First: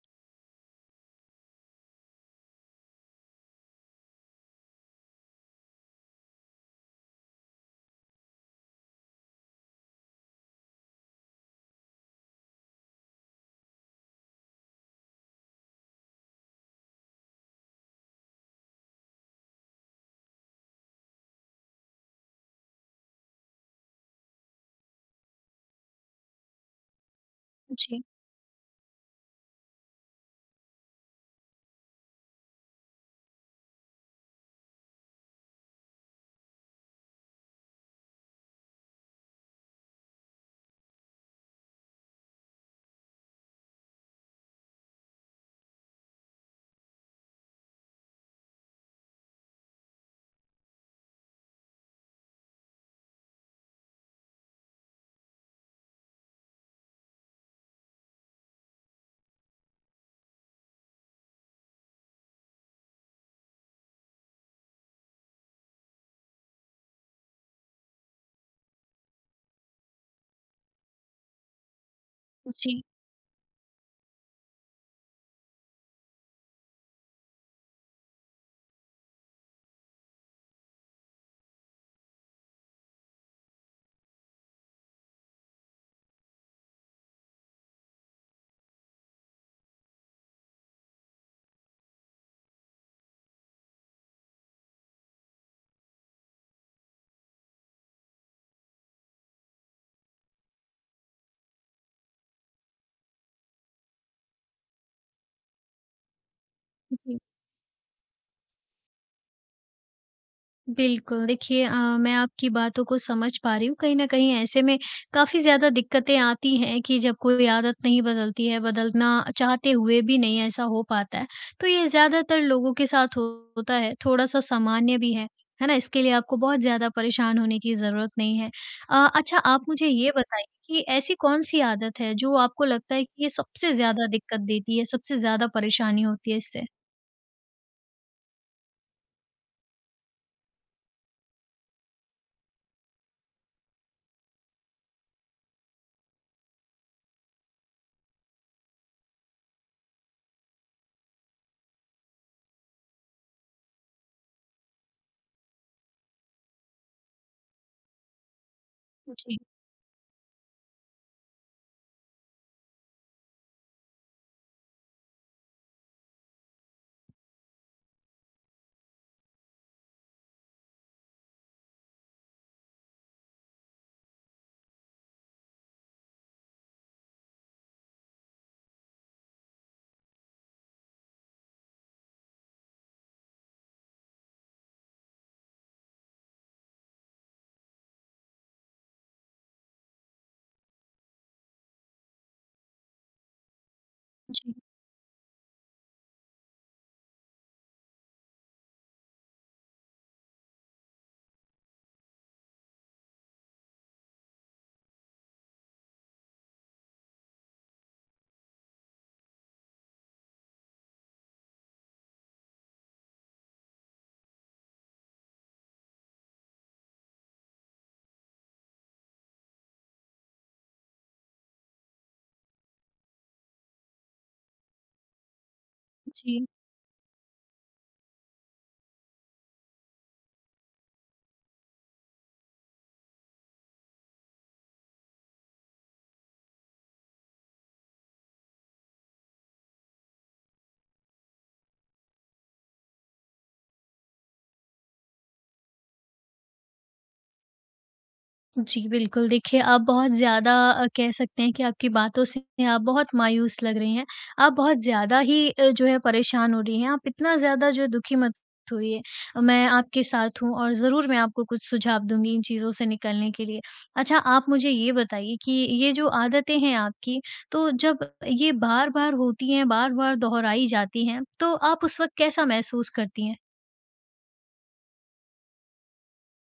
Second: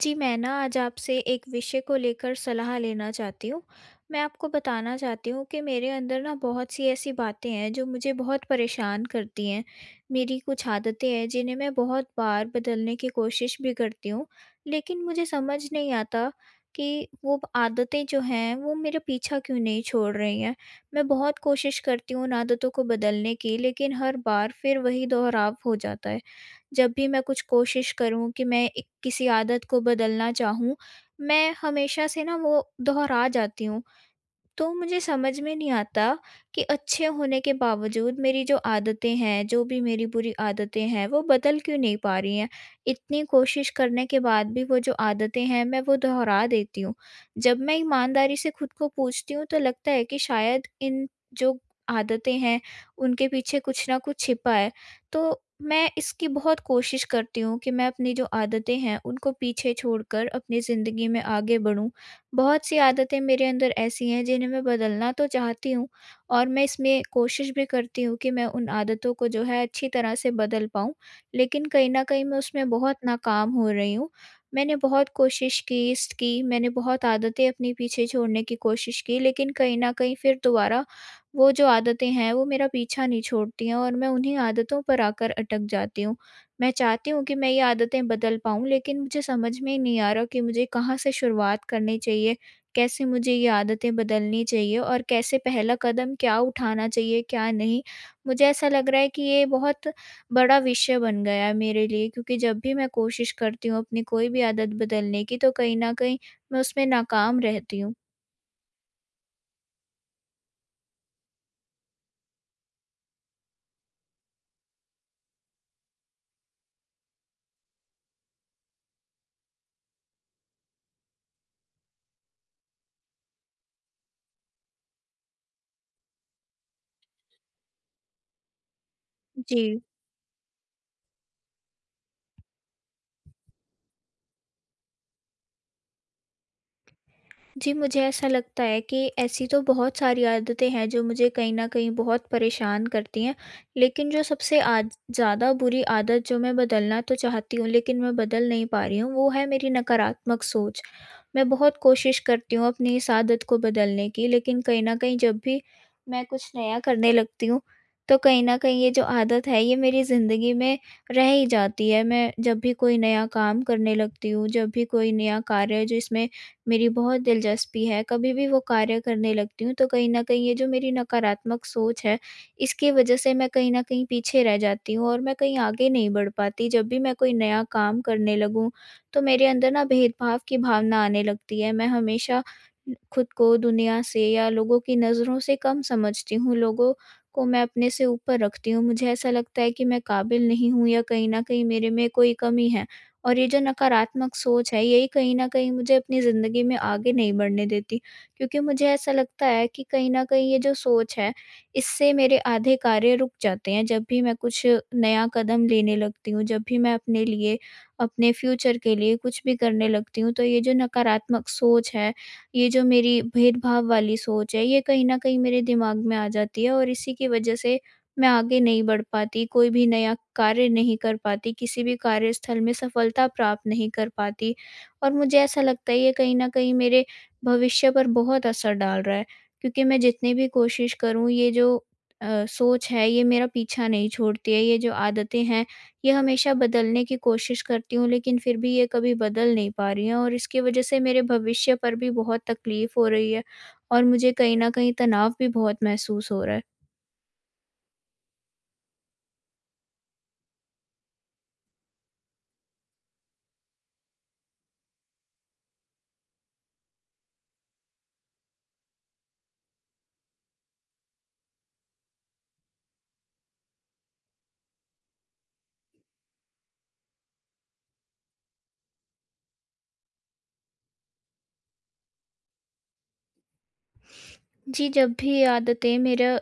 जी, मैं ना आज आपसे एक विषय को लेकर सलाह लेना चाहती हूँ। मैं आपको बताना चाहती हूँ कि मेरे अंदर ना बहुत सी ऐसी बातें हैं जो मुझे बहुत परेशान करती हैं। मेरी कुछ आदतें हैं जिन्हें मैं बहुत बार बदलने की कोशिश भी करती हूँ, लेकिन मुझे समझ नहीं आता कि वो ब आदतें जो हैं वो मेरा पीछा क्यों नहीं छोड़ रही हैं। मैं बहुत कोशिश करती हूँ उन आदतों को बदलने की, लेकिन हर बार फिर वही दोहराव हो जाता है। जब भी मैं कुछ कोशिश जी, करूँ कि मैं एक किसी आदत को बदलना चाहूँ, मैं हमेशा से ना वो दोहरा जाती हूँ। तो मुझे समझ में नहीं आता कि अच्छे होने के बावजूद मेरी जो आदतें हैं, जो भी मेरी बुरी आदतें हैं, वो बदल क्यों नहीं पा रही हैं। इतनी कोशिश करने के बाद भी वो जो आदतें हैं, मैं वो दोहरा देती हूँ। जब मैं ईमानदारी से खुद को पूछती हूँ, तो लगता है कि शायद इन जो आदतें हैं, उनके पीछे कुछ ना कुछ छिपा है। तो मैं इसकी बहुत कोशिश करती हूँ कि मैं अपनी जो आदतें हैं, उनको पीछे छोड़कर अपनी ज़िंदगी में आगे बढ़ूँ। बहुत सी आदतें मेरे अंदर ऐसी हैं जिन्हें मैं बदलना तो चाहती हूँ और मैं इसमें कोशिश भी करती हूँ कि मैं उन आदतों को, जो है, अच्छी तरह से बदल पाऊँ। लेकिन कहीं न कहीं मैं उसमें जी, बहुत नाकाम हो रही हूँ। मैंने बहुत कोशिश की, मैंने बहुत आदतें अपने पीछे छोड़ने की कोशिश की, लेकिन कहीं न कहीं फिर दोबारा वो जो आदतें हैं वो मेरा पीछा नहीं छोड़ती हैं और मैं उन्हीं आदतों पर आकर अटक जाती हूँ। मैं चाहती हूँ कि मैं ये आदतें बदल पाऊँ, लेकिन मुझे समझ में ही नहीं आ रहा कि मुझे कहाँ से शुरुआत करनी चाहिए? कैसे मुझे ये आदतें बदलनी चाहिए, और कैसे पहला कदम क्या उठाना चाहिए, क्या नहीं? मुझे ऐसा लग रहा है कि ये बहुत बड़ा विषय बन गया है मेरे लिए, क्योंकि जब भी मैं कोशिश करती हूँ अपनी कोई भी आदत बदलने की, तो कहीं न कहीं मैं उसमें जी। नाकाम रहती हूँ। बिल्कुल, देखिए मैं आपकी बातों को समझ पा रही हूँ, कहीं न कहीं ऐसे में काफ़ी ज़्यादा दिक्कतें आती हैं कि जब कोई आदत नहीं बदलती है, बदलना चाहते हुए भी नहीं ऐसा हो पाता है। तो ये ज़्यादातर लोगों के साथ होता है, थोड़ा-सा सामान्य भी है ना? इसके लिए आपको बहुत ज़्यादा परेशान होने की ज़रूरत नहीं है। अच्छा जी। आप मुझे ये बताइए कि ऐसी कौन-सी आदत है जो आपको लगता है कि ये सबसे ज़्यादा दिक्कत देती है, सबसे ज़्यादा परेशानी होती है इससे? जी, मुझे ऐसा लगता है कि ऐसी तो बहुत सारी आदतें हैं जो मुझे कहीं न कहीं बहुत परेशान करती हैं। लेकिन जो सबसे आज ज़्यादा बुरी आदत जो मैं बदलना तो चाहती हूँ, लेकिन मैं बदल नहीं पा रही हूँ, वो है मेरी नकारात्मक सोच। मैं बहुत कोशिश करती हूँ अपनी इस आदत को बदलने की, लेकिन कहीं न कहीं जब भी मैं कुछ नया करने लगती हूँ, तो कहीं न कहीं ये जो जी, आदत है ये मेरी ज़िंदगी में रह ही जाती है। मैं जब भी कोई नया काम करने लगती हूँ, जब भी कोई नया कार्य जिसमें मेरी बहुत दिलचस्पी है, कभी भी वो कार्य करने लगती हूँ, तो कहीं न कहीं ये जो मेरी नकारात्मक सोच है, इसकी वजह से मैं कहीं न कहीं पीछे रह जाती हूँ और मैं कहीं आगे नहीं बढ़ पाती। जब भी मैं कोई नया काम करने लगूँ, तो मेरे अंदर ना भेदभाव की भावना आने लगती है। मैं हमेशा खुद को दुनिया से या लोगों की नज़रों से कम समझती हूँ, लोगों को मैं अपने से ऊपर रखती हूँ। मुझे ऐसा लगता है कि मैं काबिल नहीं हूँ या कहीं न कहीं मेरे में कोई कमी है। और ये जो नकारात्मक जी, सोच है, यही कहीं न कहीं मुझे अपनी ज़िंदगी में आगे नहीं बढ़ने देती। क्योंकि मुझे ऐसा लगता है कि कहीं न कहीं ये जो सोच है, इससे मेरे आधे कार्य रुक जाते हैं। जब भी मैं कुछ नया कदम लेने लगती हूँ, जब भी मैं अपने लिए, अपने फ्यूचर के लिए कुछ भी करने लगती हूँ, तो ये जो नकारात्मक सोच है, ये जो मेरी भेदभाव वाली सोच है, ये कहीं न कहीं मेरे दिमाग में आ जाती है और इसी की वजह से मैं आगे नहीं बढ़ पाती, कोई भी नया कार्य नहीं कर पाती, किसी भी कार्यस्थल में सफलता प्राप्त नहीं कर पाती, और मुझे ऐसा लगता है ये कहीं जी। न कहीं मेरे भविष्य पर बहुत असर डाल रहा है। क्योंकि मैं जितनी भी कोशिश करूँ, ये जो सोच है ये मेरा पीछा नहीं छोड़ती है, ये जो आदतें हैं ये हमेशा बदलने की कोशिश करती हूँ, लेकिन फिर भी ये कभी बदल नहीं पा रही हैं और इसकी वजह से मेरे भविष्य पर भी बहुत तकलीफ़ हो रही है और मुझे कहीं न कहीं तनाव भी बहुत महसूस हो रहा है। जी, बिल्कुल। देखिए, आप बहुत ज़्यादा कह सकते हैं कि आपकी बातों से आप बहुत मायूस लग रही हैं। आप बहुत ज़्यादा ही जो है परेशान हो रही हैं। आप इतना ज़्यादा जो है दुखी मत होइए। मैं आपके साथ हूँ और ज़रूर मैं आपको कुछ सुझाव दूँगी इन चीज़ों से निकलने के लिए। अच्छा, आप मुझे ये बताइए कि ये जो आदतें हैं आपकी, तो जब ये बार-बार होती हैं, बार-बार दोहराई जाती हैं, तो आप उस वक़्त कैसा महसूस करती हैं? जी, जब भी ये आदतें मेरा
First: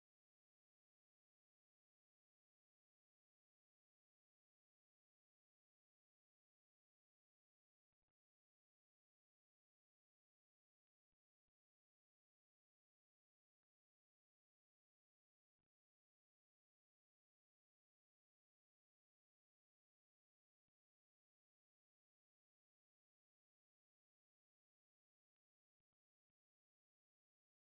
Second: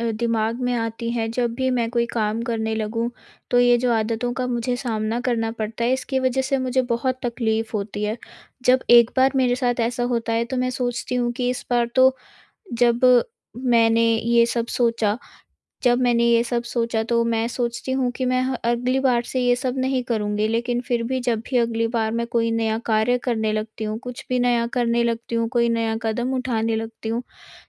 दिमाग में आती हैं, जब भी मैं कोई काम करने लगूँ, तो ये जो आदतों का मुझे सामना करना पड़ता है, इसकी वजह से मुझे बहुत तकलीफ़ होती है। जब एक बार मेरे साथ ऐसा होता है, तो मैं सोचती हूँ कि इस बार तो जब मैंने ये सब सोचा जब मैंने ये सब सोचा, तो मैं सोचती हूँ कि मैं ह अगली बार से ये सब नहीं करूँगी। लेकिन फिर भी जब भी अगली बार मैं कोई नया कार्य करने लगती हूँ, कुछ भी नया करने लगती हूँ, कोई नया कदम उठाने लगती हूँ,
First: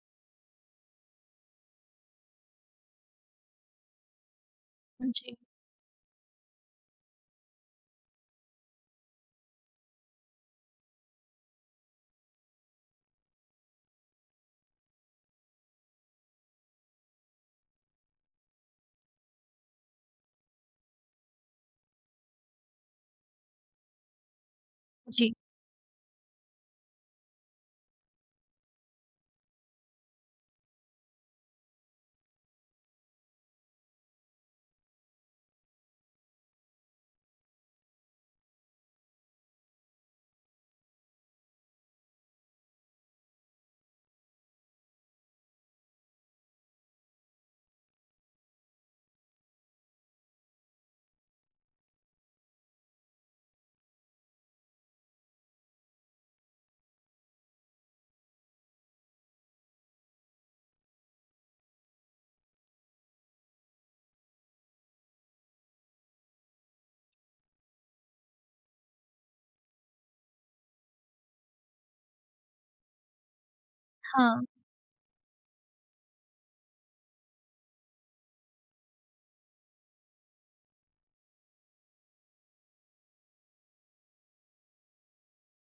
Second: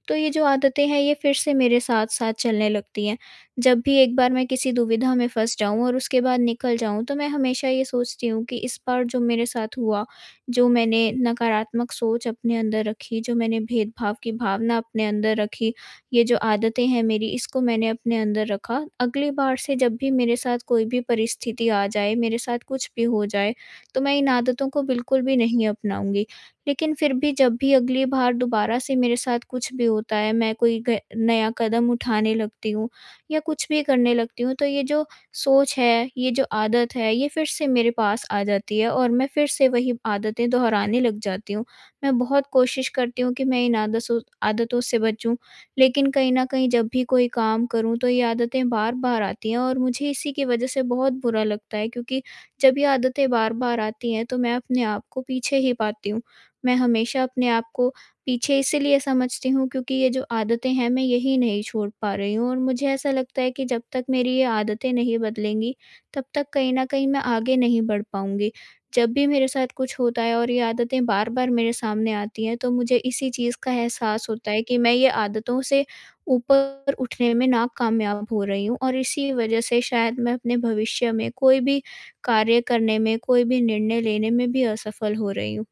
तो ये जो आदतें हैं ये फिर से मेरे साथ-साथ चलने लगती हैं। जब भी एक बार मैं किसी दुविधा में जी, फँस जाऊँ और उसके बाद निकल जाऊँ, तो मैं हमेशा ये सोचती हूँ कि इस बार जो मेरे साथ हुआ, जो मैंने नकारात्मक सोच अपने अंदर रखी, जो मैंने भेदभाव की भावना अपने अंदर रखी, ये जो आदतें हैं मेरी, इसको मैंने अपने अंदर रखा। अगली बार से जब भी मेरे साथ कोई भी परिस्थिति आ जाए, मेरे साथ कुछ भी हो जाए, तो मैं इन आदतों को बिल्कुल जी। भी नहीं अपनाऊँगी। लेकिन फिर भी जब भी अगली बार दोबारा से मेरे साथ कुछ भी होता है, मैं कोई ग नया कदम उठाने लगती हूँ या कुछ भी करने लगती हूँ, तो ये जो सोच है, ये जो आदत है, ये फिर से मेरे पास आ जाती है और मैं फिर से वही आदतें दोहराने लग जाती हूँ। मैं बहुत कोशिश करती हूँ कि मैं इन आदसों आदतों से बचूँ, लेकिन कहीं न कहीं जब भी कोई काम करूँ, तो ये आदतें बार-बार आती हैं और मुझे इसी की वजह से बहुत बुरा लगता है, क्योंकि जब ये आदतें बार-बार आती हैं, तो मैं अपने आप को पीछे ही पाती हूँ। मैं हमेशा अपने आप को पीछे इसीलिए समझती हूँ, क्योंकि ये जो आदतें हैं मैं यही नहीं छोड़ पा रही हूँ, और मुझे ऐसा लगता है कि जब तक मेरी ये आदतें नहीं बदलेंगी, तब तक कहीं न कहीं मैं आगे नहीं बढ़ पाऊँगी। जब भी मेरे साथ कुछ होता है और ये आदतें बार-बार मेरे सामने आती हैं, तो मुझे इसी चीज़ का एहसास हाँ। होता है कि मैं ये आदतों से ऊपर उठने में नाकामयाब हो रही हूँ, और इसी वजह से शायद मैं अपने भविष्य में कोई भी कार्य करने में, कोई भी निर्णय लेने में भी असफल हो रही हूँ।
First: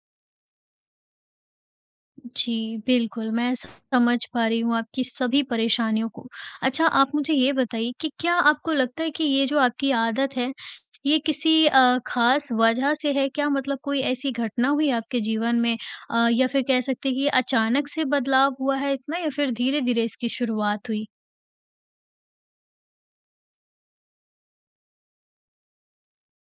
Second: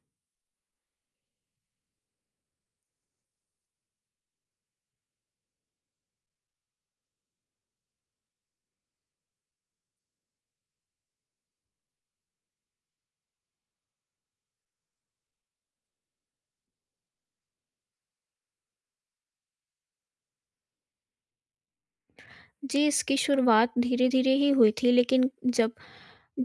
जी, बिल्कुल, समझ पा रही हूँ आपकी सभी परेशानियों को। अच्छा, आप मुझे ये बताइए कि क्या आपको लगता है कि ये जो आपकी आदत है, ये किसी ख़ास वजह से है क्या? मतलब कोई ऐसी घटना हुई आपके जीवन में या फिर कह सकते हैं कि ये अचानक से बदलाव हुआ है इतना या फिर धीरे-धीरे इसकी शुरुआत हुई? जी, इसकी शुरुआत धीरे-धीरे ही हुई थी, लेकिन जब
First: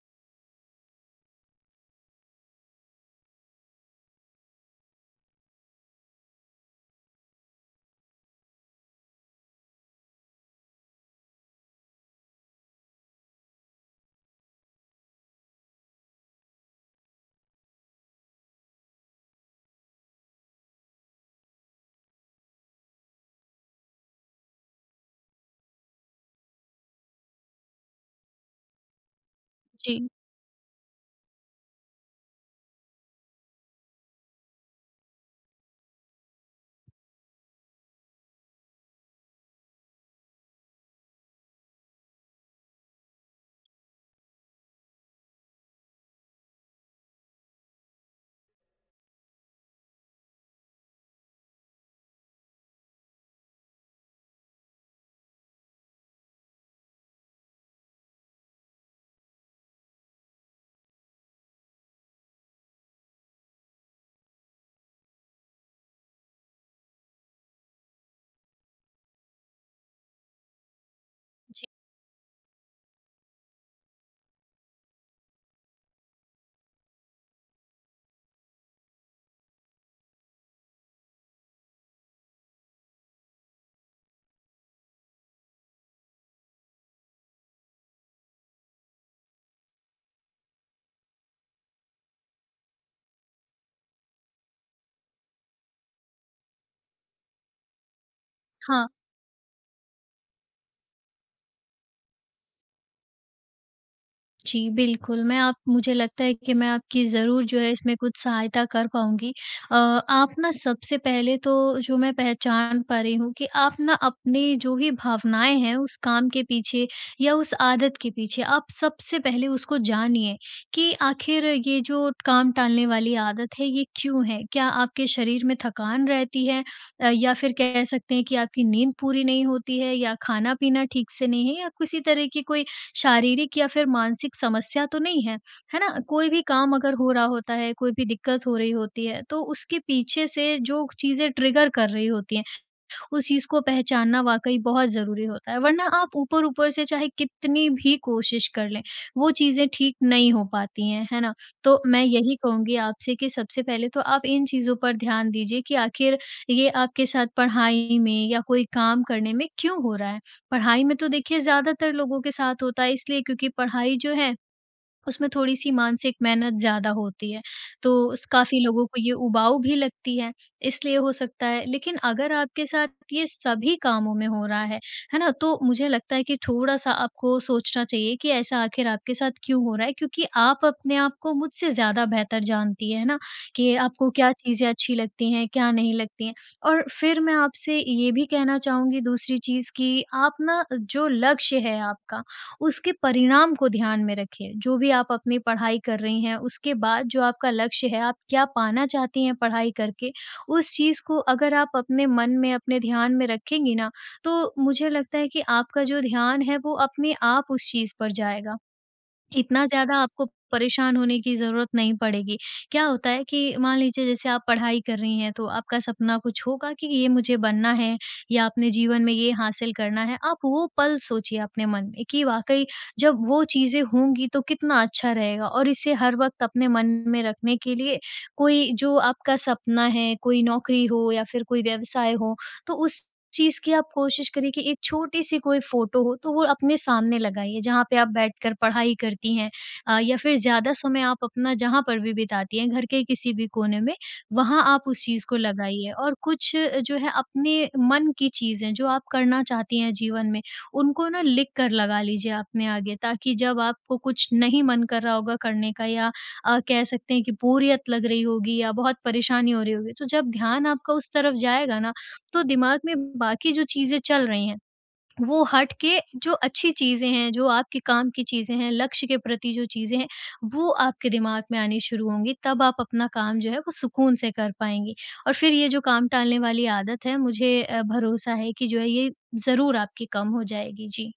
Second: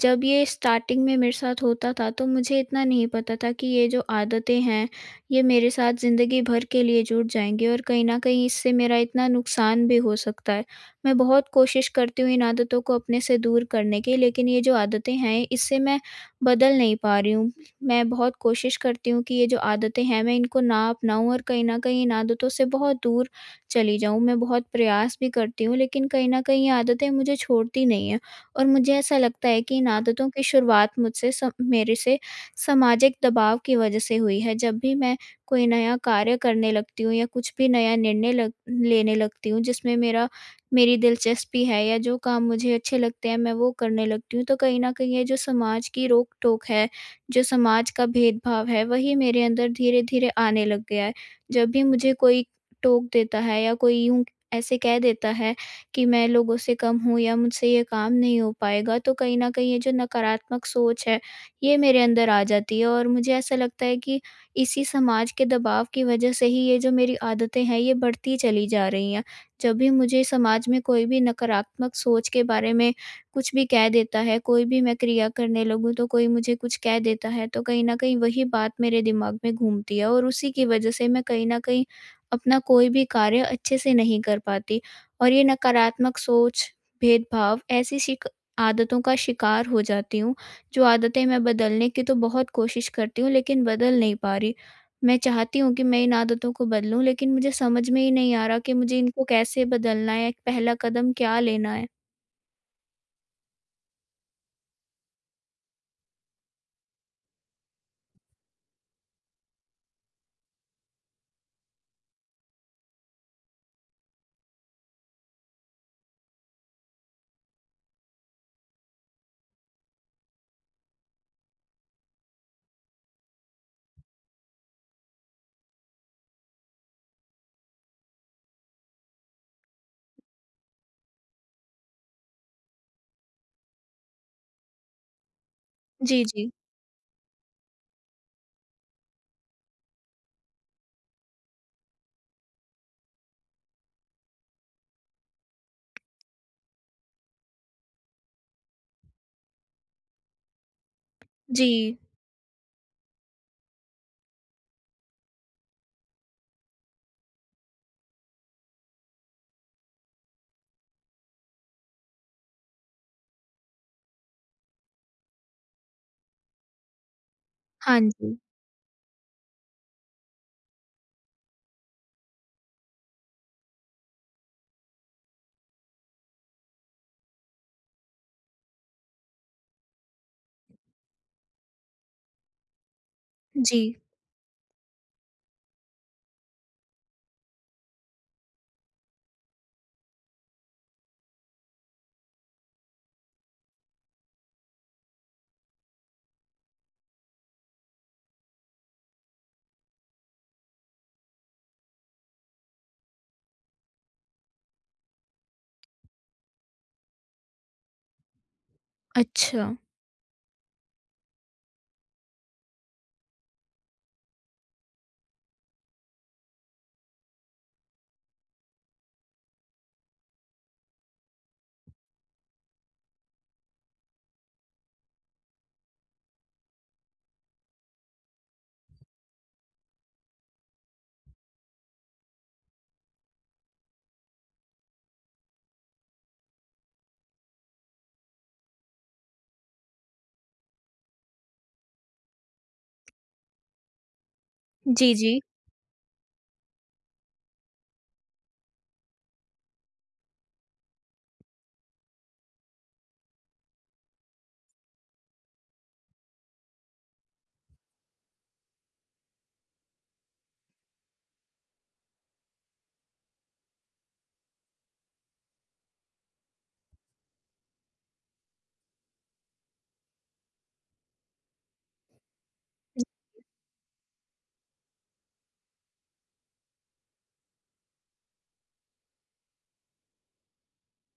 जब ये स्टार्टिंग में मेरे साथ होता था, तो मुझे इतना नहीं पता था कि ये जो आदतें हैं ये मेरे साथ ज़िंदगी भर के लिए जुड़ जाएँगी और कहीं न कहीं इससे मेरा इतना नुकसान भी हो सकता है। मैं बहुत कोशिश करती हूँ इन आदतों को अपने से दूर करने की, लेकिन ये जो आदतें हैं इससे मैं बदल नहीं पा रही हूँ। मैं बहुत कोशिश करती हूँ कि ये जो आदतें हैं मैं इनको ना अपनाऊँ और कहीं न कहीं इन आदतों से बहुत दूर चली जाऊँ। मैं बहुत प्रयास भी करती हूँ, लेकिन कहीं न कहीं ये आदतें मुझे छोड़ती नहीं हैं। और मुझे ऐसा लगता है कि इन जी, आदतों की शुरुआत मुझसे स मेरे से सामाजिक दबाव की वजह से हुई है। जब भी मैं कोई नया कार्य करने लगती हूँ या कुछ भी नया निर्णय लग लेने लगती हूँ जिसमें मेरा मेरी दिलचस्पी है या जो काम मुझे अच्छे लगते हैं मैं वो करने लगती हूँ, तो कहीं न कहीं ये जो समाज की रोक-टोक है, जो समाज का भेदभाव है, वही मेरे अंदर धीरे-धीरे आने लग गया है। जब भी मुझे कोई टोक देता है या कोई यूँ ऐसे कह देता है कि मैं लोगों से कम हूँ या मुझसे ये काम नहीं हो पाएगा, तो कहीं न कहीं ये जो नकारात्मक सोच है, ये मेरे अंदर आ जाती है और मुझे ऐसा लगता है कि इसी समाज के दबाव की वजह से ही ये जो मेरी आदतें हैं, ये बढ़ती चली जा रही हैं। जब भी मुझे समाज में कोई भी नकारात्मक सोच के बारे में कुछ भी कह देता है, कोई भी मैं क्रिया करने लगूँ तो कोई मुझे कुछ कह देता है, तो कहीं न कहीं वही बात मेरे दिमाग में घूमती है और उसी की वजह से मैं कहीं न कहीं अपना कोई भी कार्य अच्छे से नहीं कर पाती। और ये नकारात्मक सोच, भेदभाव, ऐसी शिक आदतों का शिकार हो जाती हूँ, जो आदतें मैं बदलने की तो बहुत कोशिश करती हूँ, लेकिन बदल नहीं पा रही। मैं चाहती हूँ कि मैं इन आदतों को बदलूँ, लेकिन मुझे समझ में ही नहीं आ रहा कि हाँ। मुझे इनको कैसे बदलना है? पहला कदम क्या लेना है? जी, बिल्कुल, मैं आप मुझे लगता है कि मैं आपकी ज़रूर जो है इसमें कुछ सहायता कर पाऊँगी। आप ना सबसे पहले तो जो मैं पहचान पा रही हूँ कि आप ना अपनी जो भी भावनाएँ हैं उस काम के पीछे या उस आदत के पीछे, आप सबसे पहले उसको जानिए कि आखिर ये जो काम टालने वाली आदत है ये क्यों है? क्या आपके शरीर में थकान रहती है या फिर कह सकते हैं कि आपकी नींद पूरी नहीं होती है या खाना-पीना ठीक से नहीं है या किसी तरह की कोई शारीरिक या फिर मानसिक समस्या तो नहीं है, है ना? जी, कोई भी जी। काम अगर हो रहा होता है, कोई भी दिक्कत हो रही होती है, तो उसके पीछे से जो चीज़ें ट्रिगर कर रही होती हैं उस चीज़ को पहचानना वाक़ई बहुत ज़रूरी होता है, वरना आप ऊपर-ऊपर से चाहे कितनी भी कोशिश कर लें, वो चीज़ें ठीक नहीं हो पाती हैं, है ना? जी। तो मैं यही कहूँगी आपसे कि सबसे पहले तो आप इन चीज़ों पर ध्यान दीजिए कि आखिर ये आपके साथ पढ़ाई में या कोई काम करने में क्यों हो रहा है? पढ़ाई में तो देखिए ज़्यादातर लोगों के साथ होता है इसलिए क्योंकि पढ़ाई जो है उसमें थोड़ी-सी मानसिक मेहनत ज़्यादा होती है, तो हाँ स जी। काफ़ी लोगों को ये उबाऊ भी लगती है, इसलिए हो सकता है। लेकिन अगर आपके साथ ये सभी कामों में हो रहा है ना? तो मुझे लगता है कि थोड़ा-सा आपको सोचना चाहिए कि ऐसा आखिर आपके साथ क्यों हो रहा है? क्योंकि आप अपने आप को मुझसे ज़्यादा बेहतर जानती हैं, है ना? कि जी। आपको क्या चीज़ें अच्छी लगती हैं, क्या नहीं लगती हैं। और फिर मैं आपसे ये भी कहना चाहूँगी दूसरी चीज़ कि आप ना जो लक्ष्य है आपका उसके परिणाम को ध्यान में रखें। जो भी आप अपनी पढ़ाई कर रही हैं, उसके बाद जो आपका लक्ष्य है, आप क्या पाना चाहती हैं पढ़ाई करके, उस चीज़ को अगर आप अपने मन में, अपने ध्यान में रखेंगी ना, तो मुझे लगता है कि आपका जो ध्यान है, वो अपने आप उस चीज़ पर जाएगा। इतना अच्छा। ज़्यादा आपको परेशान होने की ज़रूरत नहीं पड़ेगी। क्या होता है कि मान लीजिए जैसे आप पढ़ाई कर रही हैं, तो आपका सपना कुछ होगा कि ये मुझे बनना है या अपने जीवन में ये हासिल करना है। आप वो पल सोचिए अपने मन में कि वाक़ई जब वो चीज़ें होंगी तो कितना अच्छा रहेगा और इसे हर वक़्त अपने मन में रखने के लिए कोई जो आपका सपना है, कोई नौकरी हो या फिर कोई व्यवसाय हो, तो उस चीज़ की आप कोशिश करिए कि एक छोटी-सी कोई फ़ोटो हो तो वो अपने सामने लगाइए, जहाँ पे आप बैठकर पढ़ाई करती हैं या फिर ज़्यादा समय आप अपना जहाँ पर भी बिताती हैं, घर के किसी भी कोने में, वहाँ आप उस जी, चीज़ जी। को लगाइए। और कुछ जो है अपने मन की चीज़ें जो आप करना चाहती हैं जीवन में, उनको ना लिख कर लगा लीजिए अपने आगे ताकि जब आपको कुछ नहीं मन कर रहा होगा करने का या कह सकते हैं कि बोरियत लग रही होगी या बहुत परेशानी हो रही होगी, तो जब ध्यान आपका उस तरफ जाएगा ना तो दिमाग में बाकी जो चीज़ें चल रही हैं, वो हट के जो अच्छी चीज़ें हैं, जो आपके काम की चीज़ें हैं, लक्ष्य के प्रति जो चीज़ें हैं, वो आपके दिमाग में आनी शुरू होंगी, तब आप अपना काम जो है वो सुकून से कर पाएँगी। और फिर ये जो काम टालने वाली आदत है, मुझे भरोसा है कि जो है ये ज़रूर आपकी कम हो जाएगी। जी,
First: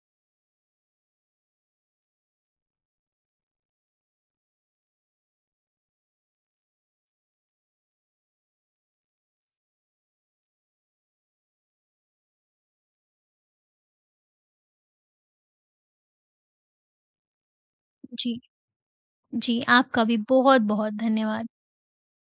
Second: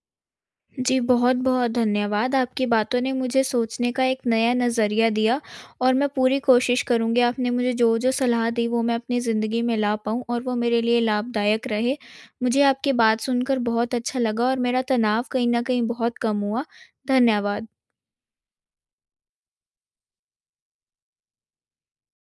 जी, बहुत-बहुत धन्यवाद। आपकी बातों ने मुझे सोचने का एक नया नज़रिया दिया और मैं पूरी कोशिश करूँगी आपने मुझे जो-जो सलाह दी वो मैं अपनी ज़िंदगी में ला पाऊँ और वो मेरे लिए लाभदायक रहे। मुझे आपकी बात सुनकर बहुत अच्छा लगा और मेरा तनाव कहीं न कहीं बहुत कम हुआ। धन्यवाद। जी, जी, आपका भी बहुत-बहुत धन्यवाद।